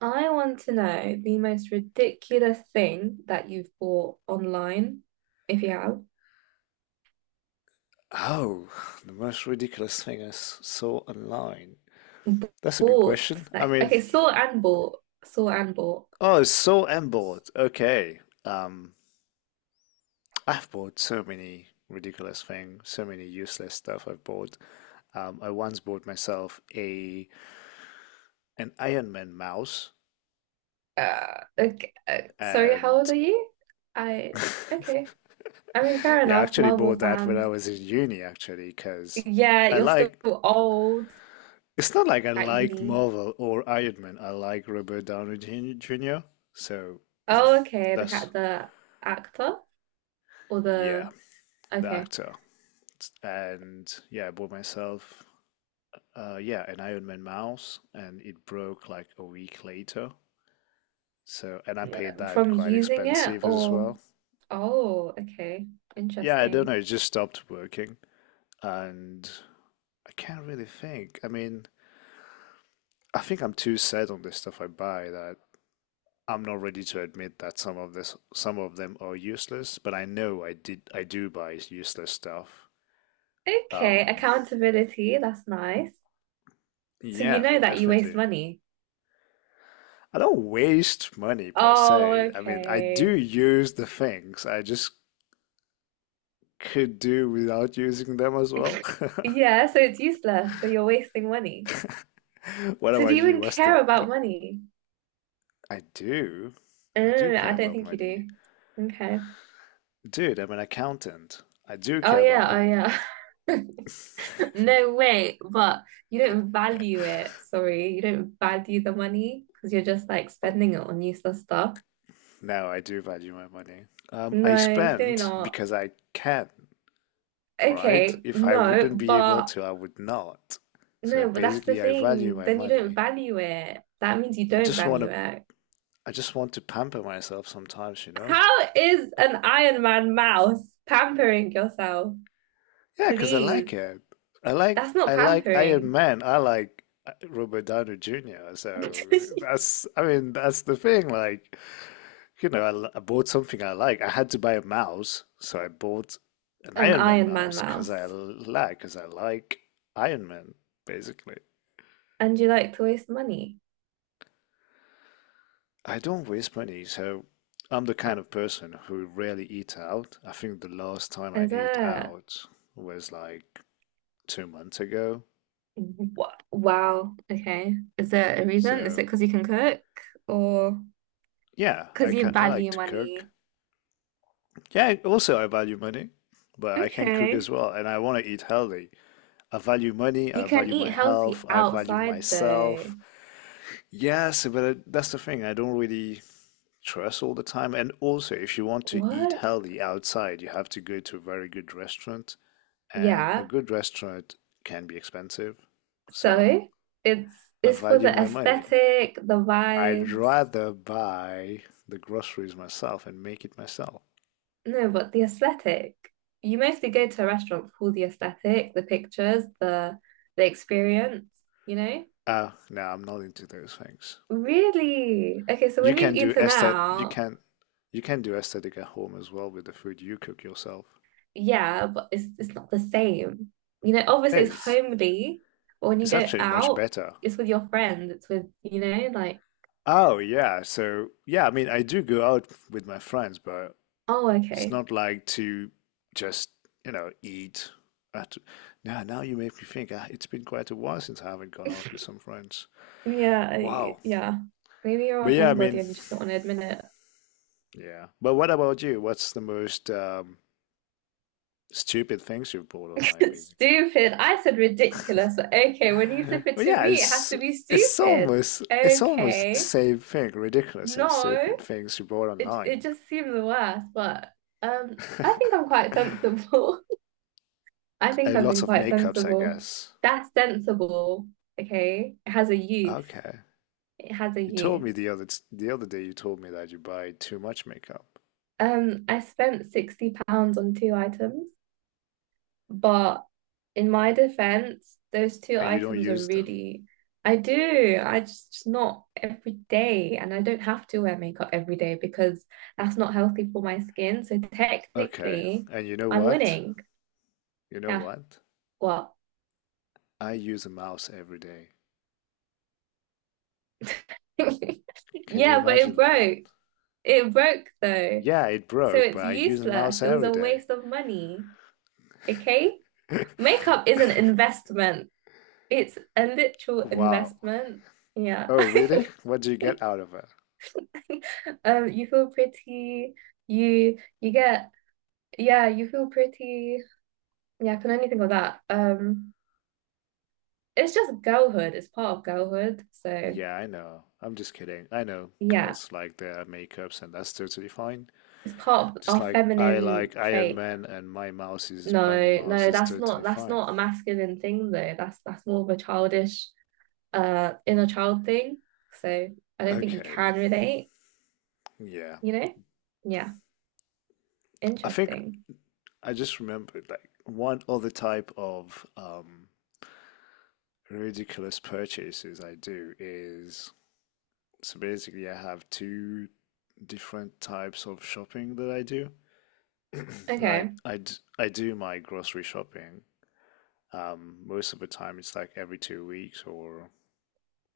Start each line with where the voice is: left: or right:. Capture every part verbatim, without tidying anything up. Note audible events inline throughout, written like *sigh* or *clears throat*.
right: I want to know the most ridiculous thing that you've bought online, if you have.
left: Oh, *sighs* the most ridiculous thing I s- saw online.
right: B-
left: That's a good
right: Bought,
left: question. I
right: like,
left: mean,
right: okay, saw and bought, saw and bought.
left: oh, so I'm bored. Okay. Um, I've bought so many ridiculous things, so many useless stuff I've bought. Um, I once bought myself a an Iron Man mouse,
right: Uh, okay, uh, Sorry, how old
left: and
right: are you? I,
left: *laughs*
right: okay. I mean, fair
left: yeah, I
right: enough,
left: actually
right: Marvel
left: bought that when I
right: fans.
left: was in uni, actually, because
right: Yeah,
left: I
right: you're still
left: like
right: old
left: it's not like I
right: at
left: like
right: uni.
left: Marvel or Iron Man. I like Robert Downey Junior Junior, So
right: Oh,
left: *clears throat*
right: okay, the
left: that's,
right: cat, the actor or
left: yeah,
right: the,
left: the
right: okay,
left: actor. And yeah, I bought myself, uh, yeah, an Iron Man mouse and it broke like a week later. So, and I paid that
right: from
left: quite
right: using it
left: expensive as
right: or,
left: well.
right: oh, okay,
left: Yeah, I don't
right: interesting.
left: know. It just stopped working. And I can't really think. I mean, I think I'm too set on the stuff I buy that I'm not ready to admit that some of this, some of them are useless, but I know I did, I do buy useless stuff.
right: Okay,
left: Um,
right: accountability, that's nice. So you
left: yeah,
right: know that you waste
left: definitely.
right: money.
left: I don't waste money per
right: Oh,
left: se. I mean, I do
right: okay.
left: use the things. I just could do without using them as well.
right: *laughs*
left: *laughs*
right: Yeah, so it's useless. So you're wasting money.
left: What
right: So do
left: about
right: you
left: you?
right: even
left: What's the
right: care about
left: what?
right: money?
left: I do, I do
right: Oh, I
left: care
right: don't
left: about
right: think you
left: money,
right: do. Okay.
left: dude. I'm an accountant. I do
right: Oh
left: care about
right: yeah,
left: money.
right: oh yeah. *laughs* No way, but you don't value it. Sorry, you don't value the money because you're just like
left: Oh,
right: spending it on useless stuff.
left: now I do value my money. Um, I
right: No, you do
left: spend
right: not.
left: because I can, right?
right: Okay,
left: If I
right: no,
left: wouldn't be able
right: but
left: to, I would not. So
right: no, but that's the
left: basically, I value
right: thing.
left: my
right: Then you don't
left: money.
right: value it. That means you
left: I
right: don't
left: just want
right: value
left: to,
right: it.
left: I just want to pamper myself sometimes, you know?
right: How is an Iron Man mouse pampering yourself?
left: Yeah, because I
right: Please.
left: like it. I like,
right: That's not
left: I like Iron
right: pampering.
left: Man. I like uh, Robert Downey Junior
right: *laughs*
left: So that's, I mean, that's the thing. Like, you know, I, l- I bought something I like. I had to buy a mouse, so I bought an
right: An
left: Iron Man
right: Iron Man
left: mouse because I
right: mouse.
left: like, because I like Iron Man, basically.
right: And you like to waste money.
left: I don't waste money, so I'm the kind of person who rarely eat out. I think the last time I
right: Is
left: ate
right: it?
left: out was like two months ago.
right: Wha- Wow. Okay. Is there a reason? Is
left: So
right: it because you can cook or
left: yeah, I
right: because you
left: can, I like
right: value
left: to cook.
right: money?
left: Yeah, also I value money, but I can cook
right: Okay.
left: as well, and I want to eat healthy. I value money,
right: You
left: I
right: can
left: value my
right: eat
left: health,
right: healthy
left: I value
right: outside though.
left: myself. Yes, but it- that's the thing. I don't really trust all the time. And also, if you want to eat
right: What?
left: healthy outside, you have to go to a very good restaurant, and a
right: Yeah.
left: good restaurant can be expensive. So
right: So it's
left: I
right: it's for the
left: value my money.
right: aesthetic, the
left: I'd
right: vibes.
left: rather buy the groceries myself and make it myself.
right: No, but the aesthetic. You mostly go to a restaurant for the aesthetic, the pictures, the the experience, you know?
left: Uh, no, I'm not into those things.
right: Really? Okay, so
left: You
right: when you've
left: can do
right: eaten
left: aesthet you
right: out,
left: can you can do aesthetic at home as well with the food you cook yourself.
right: yeah, but it's it's not the same. You know, obviously it's
left: It's
right: homely, but when you
left: it's
right: go
left: actually much
right: out,
left: better.
right: it's with your friends, it's with, you know, like,
left: Oh yeah, so yeah, I mean I do go out with my friends, but
right: oh,
left: it's
right: okay.
left: not like to just, you know, eat. At, now, now you make me think. Ah, it's been quite a while since I haven't gone out
right: *laughs*
left: with some friends.
right: Yeah,
left: Wow.
right: I- yeah. Maybe you're
left: But
right: a
left: yeah, I
right: homebody
left: mean,
right: and you just don't want to admit it.
left: yeah. But what about you? What's the most um, stupid things you've bought online,
right: *laughs*
left: basically?
right: Stupid. I said ridiculous, but okay, when you
left: *laughs*
right: flip it
left: Well,
right: to
left: yeah,
right: me, it has
left: it's
right: to be
left: it's
right: stupid.
left: almost it's almost the
right: Okay.
left: same thing. Ridiculous and
right: No,
left: stupid things you bought
right: it
left: online.
right: it just seems the worst. But um I think I'm
left: *laughs* A
right: quite sensible. *laughs* I think I've
left: lot
right: been
left: of
right: quite
left: makeups, I
right: sensible.
left: guess.
right: That's sensible. Okay. It has a use.
left: Okay.
right: It has a
left: You told
right: use.
left: me the other the other day you told me that you buy too much makeup
right: Um, I spent sixty pounds on two items. But in my defense, those two
left: and you don't
right: items are
left: use them.
right: really, I do. I just, just not every day. And I don't have to wear makeup every day because that's not healthy for my skin. So
left: Okay.
right: technically,
left: And you know
right: I'm
left: what?
right: winning.
left: You know
right: Yeah,
left: what?
right: what?
left: I use a mouse every day.
right: *laughs*
left: Can you
right: Yeah, but it
left: imagine that?
right: broke. It broke though.
left: Yeah, it
right: So
left: broke, but
right: it's
left: I use a
right: useless.
left: mouse
right: It was
left: every
right: a
left: day.
right: waste of money. Okay?
left: *laughs*
right: Makeup is an investment. It's a literal
left: Wow.
right: investment. Yeah.
left: Oh, really? What do you get
right: *laughs*
left: out of it?
right: *laughs* Um, you feel pretty, you you get yeah, you feel pretty. Yeah, I can only think of that. Um, it's just girlhood. It's part of girlhood. So
left: Yeah, I know. I'm just kidding. I know
right: yeah,
left: girls like their makeups, and that's totally fine.
right: it's part of
left: Just
right: our
left: like I
right: feminine
left: like Iron
right: trait.
left: Man, and my mouse is buying a
right: No,
left: mouse
right: no,
left: is
right: that's not
left: totally
right: that's
left: fine.
right: not a masculine thing though. That's that's more of a childish, uh, inner child thing. So I don't think you
left: Okay,
right: can relate,
left: yeah.
right: you know? Yeah,
left: I think
right: interesting.
left: I just remembered like one other type of um ridiculous purchases I do is so basically I have two different types of shopping that I do. *clears throat* Like
right: Okay.
left: I d I do my grocery shopping. Um, most of the time it's like every two weeks or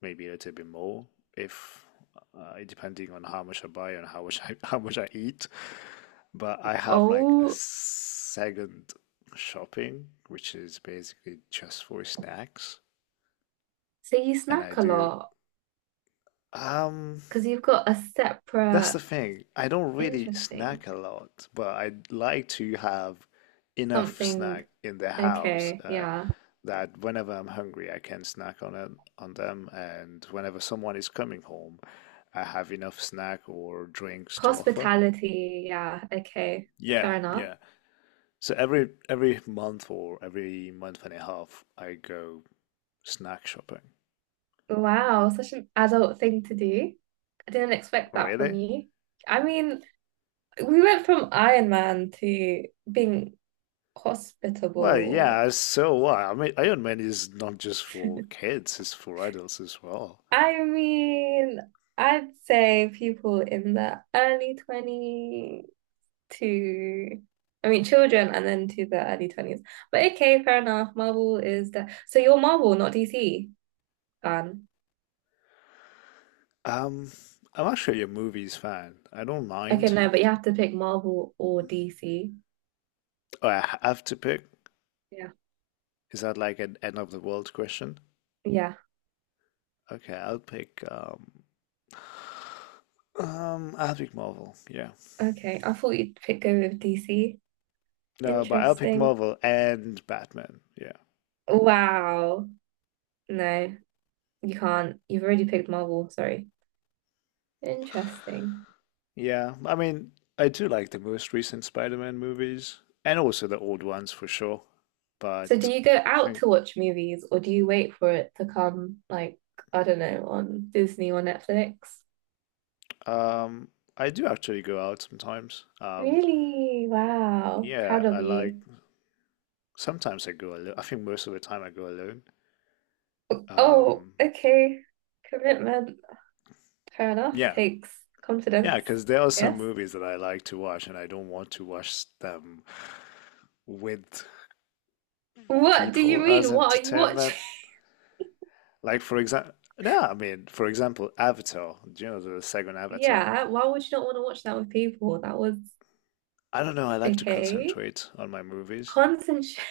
left: maybe a little bit more if uh, depending on how much I buy and how much *laughs* I how much I eat. But I have like a
right: Oh,
left: second shopping, which is basically just for snacks,
right: so you
left: and I
right: snack a
left: do.
right: lot
left: um
right: because you've got a
left: That's the
right: separate
left: thing. I don't really
right: interesting.
left: snack a lot, but I like to have enough
right: Something.
left: snack in the house,
right: Okay.
left: uh,
right: Yeah.
left: that whenever I'm hungry, I can snack on it, on them, and whenever someone is coming home, I have enough snack or drinks to offer.
right: Hospitality. Yeah. Okay.
left: Yeah,
right: Fair enough.
left: yeah. So every every month or every month and a half, I go snack shopping.
right: Wow. Such an adult thing to do. I didn't expect that from
left: Really?
right: you. I mean, we went from Iron Man to being
left: Well,
right: hospitable.
left: yeah, so what? I mean, Iron Man is not just for
right: *laughs*
left: kids, it's for adults as well.
right: I mean, I'd say people in the early twenties to, I mean, children and then to the early twenties. But okay, fair enough. Marvel is the, so you're Marvel, not D C fan.
left: Um, I'm actually a movie's fan. I don't
right: Okay,
left: mind.
right: no, but you have to pick Marvel or D C.
left: Oh, I have to pick.
right: Yeah.
left: Is that like an end of the world question?
right: Yeah.
left: Okay, I'll pick um um I'll pick Marvel. Yeah.
right: Okay. I thought you'd pick, go with D C.
left: No, but I'll pick
right: Interesting.
left: Marvel and Batman. Yeah. Sure.
right: Wow. No, you can't. You've already picked Marvel, sorry. Interesting.
left: Yeah. I mean, I do like the most recent Spider-Man movies and also the old ones for sure.
right: So do
left: But
right: you go
left: I
right: out
left: think
right: to watch movies or do you wait for it to come like, I don't know, on Disney or Netflix?
left: um I do actually go out sometimes. Um
right: Really? Wow.
left: yeah,
right: Proud of
left: I like
right: you.
left: sometimes I go alone. I think most of the time I go alone.
right: Oh,
left: Um,
right: okay. Commitment. Fair enough.
left: yeah.
right: Takes
left: Yeah,
right: confidence.
left: because there are some
right: Yes.
left: movies that I like to watch and I don't want to watch them with
right: What do you
left: people
right: mean?
left: as
right: What are you watching?
left: entertainment.
right: *laughs*
left: Like for example, no, I mean, for example, Avatar, do you know, the second Avatar.
right: Yeah, why would you not want to watch that with people? That was
left: I don't know, I like to
right: okay.
left: concentrate on my movies.
right: Concentrate.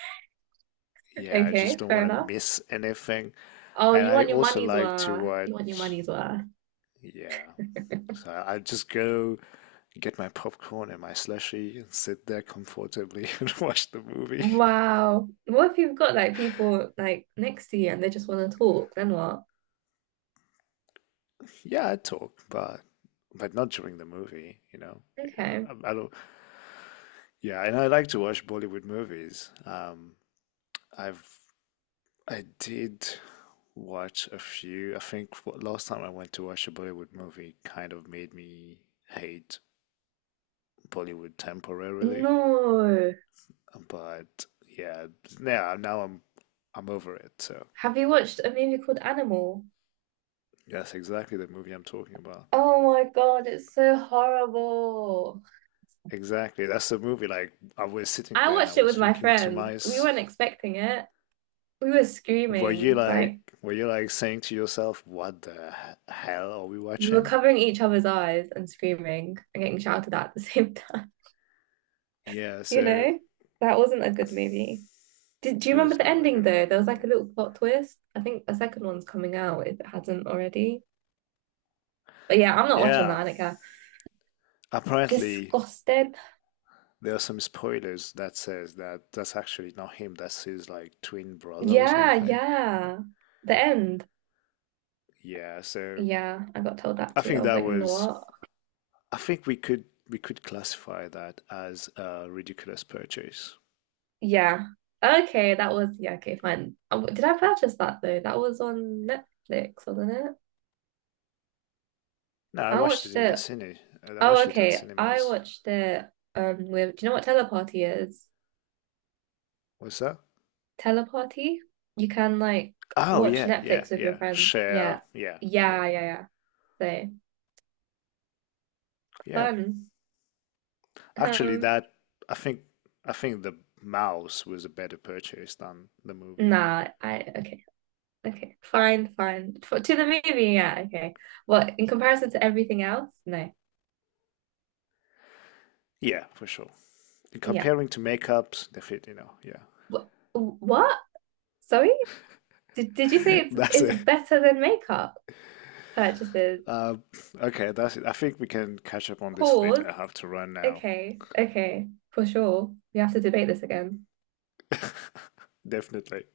right: *laughs*
left: Yeah, I just
right: Okay,
left: don't
right: fair
left: want to
right: enough.
left: miss anything.
right: Oh,
left: And
right: you
left: I
right: want your
left: also
right: money's
left: like to
right: worth. You want your
left: watch,
right: money's worth.
left: yeah. So I I just go get my popcorn and my slushy and sit there comfortably *laughs* and watch the movie.
right: Wow. What if you've got like people like next to you and they just want to talk? Then what?
left: *laughs* Yeah, I talk, but but not during the movie, you know. Yeah,
right: Okay.
left: I, I don't. Yeah, and I like to watch Bollywood movies. Um, I've I did watch a few. I think f- last time I went to watch a Bollywood movie kind of made me hate Bollywood temporarily.
right: No.
left: But yeah, now now I'm I'm over it. So
right: Have you watched a movie called Animal?
left: that's exactly the movie I'm talking about.
right: Oh my God, it's so horrible.
left: Exactly. That's the movie. Like I was sitting
right: I
left: there and I
right: watched it
left: was
right: with my
left: thinking to
right: friend. We weren't
left: myself,
right: expecting it. We were
left: were you
right: screaming,
left: like
right: like
left: were you like saying to yourself, what the h- hell are we
right: we were
left: watching?
right: covering each other's eyes and screaming and getting shouted at at the same *laughs* time,
left: Yeah,
right: you
left: so
right: know? That wasn't a good movie. Did, do you
left: it
right: remember
left: was
right: the
left: not a
right: ending
left: good
right: though?
left: movie
right: There
left: at
right: was like a
left: all.
right: little plot twist. I think a second one's coming out if it hasn't already. But yeah, I'm not watching
left: Yeah,
right: that, Annika.
left: apparently
right: Disgusted.
left: there are some spoilers that says that that's actually not him, that's his like twin brother or
right: Yeah,
left: something.
right: yeah. The end.
left: Yeah, so
right: Yeah, I got told that
left: I
right: too.
left: think
right: I was
left: that
right: like, "Mm,
left: was
right: what?
left: I think we could we could classify that as a ridiculous purchase.
right: Yeah. Okay, that was yeah, okay, fine. Um, Did I purchase that though? That was on Netflix, wasn't it?
left: No, I
right: I
left: watched it
right: watched
left: in the
right: it.
left: cine. I
right: Oh,
left: watched it at
right: okay. I
left: cinemas.
right: watched it um with, do you know what Teleparty is?
left: What's that?
right: Teleparty? You can like
left: Oh
right: watch
left: yeah, yeah,
right: Netflix with your
left: yeah.
right: friends.
left: Share.
right: Yeah.
left: Yeah, yeah,
right: Yeah, yeah, yeah. So
left: yeah.
right: fun.
left: Actually,
right: Um
left: that I think I think the mouse was a better purchase than the movie.
right: nah, I okay, okay. Fine, fine. For, to the movie, yeah, okay. Well, in comparison to everything else, no.
left: Yeah, for sure.
right: Yeah.
left: Comparing to makeups, they fit. You know,
right: Wh- what? Sorry? Did, did you
left: yeah.
right: say
left: *laughs*
right: it's
left: That's
right: it's
left: it.
right: better than makeup purchases?
left: Um, okay, that's it. I think we can catch up on this later.
right: Pause.
left: I have to run now.
right: Okay, okay, for sure. We have to debate this again.
left: Definitely.